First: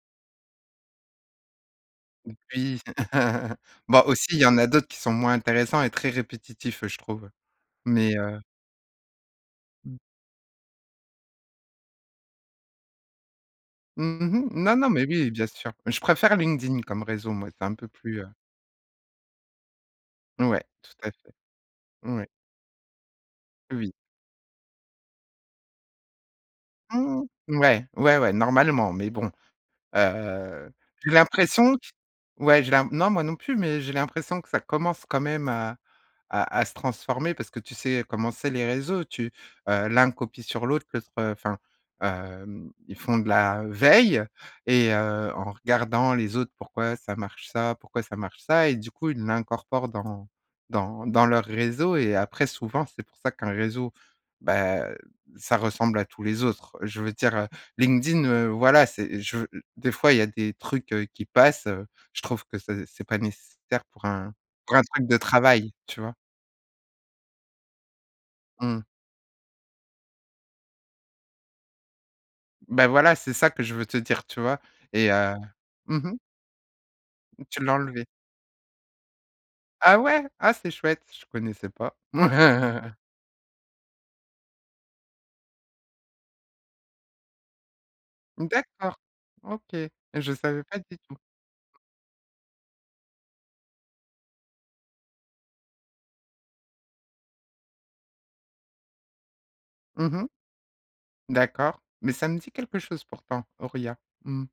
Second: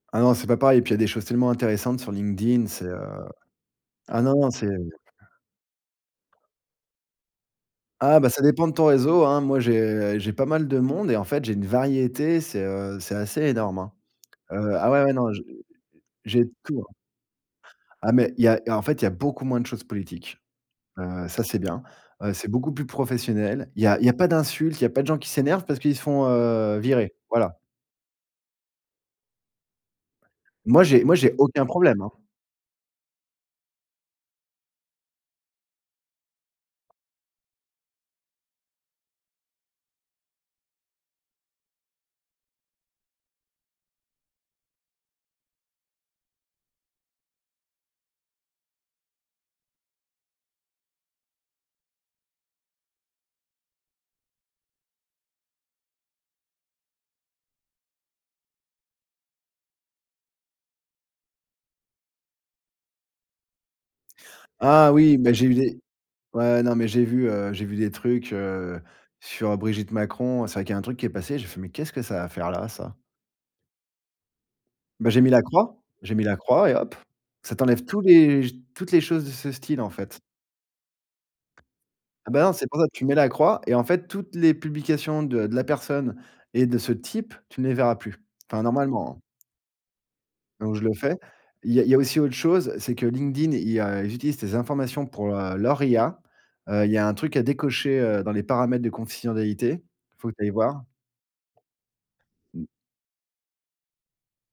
Non c'est pas pareil et puis, il y a des choses tellement intéressantes sur LinkedIn, Oui. c'est, heu, Bon ah aussi il y non, en c'est a d'autres qui sont moins intéressants et très répétitifs je trouve mais Ah, bah, heu ça dépend de ton réseau, hein. Moi, Mmh. j'ai j'ai pas mal de monde et en fait, j'ai une variété, c'est, heu, c'est assez énorme, hein. Mmh mh. Non, Ah non, ouais, mais ouais, oui, non, j'ai bien sûr. Je préfère j'ai de tout, LinkedIn hein. comme réseau moi, c'est un peu Ah, plus, heu mais il y a en fait, il y a beaucoup moins de choses politiques. Ouais, tout à Heu, fait. ça, c'est bien. Ouais. Heu, c'est beaucoup plus professionnel. Il y Oui. a il y a pas d'insultes, il y a pas de gens qui s'énervent parce qu'ils se font, heu, virer, voilà. Ouais, ouais, ouais normalement, mais bon. Heu, Moi, j'ai j'ai moi j'ai aucun l'impression q problème, hein. ouais j'ai l'im non moi non plus, mais j'ai l'impression que ça commence quand même, heu, à à à se transformer, parce que tu sais comment c'est les réseaux, tu l'un copie sur l'autre, enfin, heu, hem, ils font de la veille et heu, en regardant les autres pourquoi ça marche ça, pourquoi ça marche ça et du coup ils l'incorporent dans dans dans leurs réseaux et après souvent, c'est pour ça qu'un réseau, bah ça ressemble à tous les autres. Je veux dire LinkedIn, heu, voilà, c'est je des fois il y a des trucs, heu, qui passent, heu, je trouve que c'est pas nécessaire pour un pour un Ah truc de oui, mais j'ai eu travail, des tu vois? ouais non mais j'ai vu, heu, j'ai vu des trucs, heu, Mmh. sur Brigitte Macron, c'est vrai qu'il y a un truc qui est passé, j'ai fait: «Mais qu'est-ce que ça à faire là Bah ça?» voilà, c'est ça que je veux te dire tu vois et Bah j'ai mis j'ai mis heu la croix, mmh mh. j'ai mis la croix et hop, ça Tu l'as t'enlève tous enlevé? les toutes les choses de ce style, en Ah fait. ouais, ah c'est chouette, je ne connaissais pas. Ah bah non, c'est pour ça tu mets la croix et en fait toutes les publications de de la personne et de ce type, tu ne les verras plus. Enfin D'accord, normalement, heu OK. Je savais donc pas je le du tout. fais. Il y a il y a aussi autre chose, c'est que LinkedIn, il y a ils utilisent des informations pour, heu, leur IA. Il y a un truc à décocher, heu, dans les paramètres de confidentialité. Mmh Il mh. faut que tu ailles voir. D'accord, mais ça me dit Mmh. quelque chose pourtant, Auria, mmh.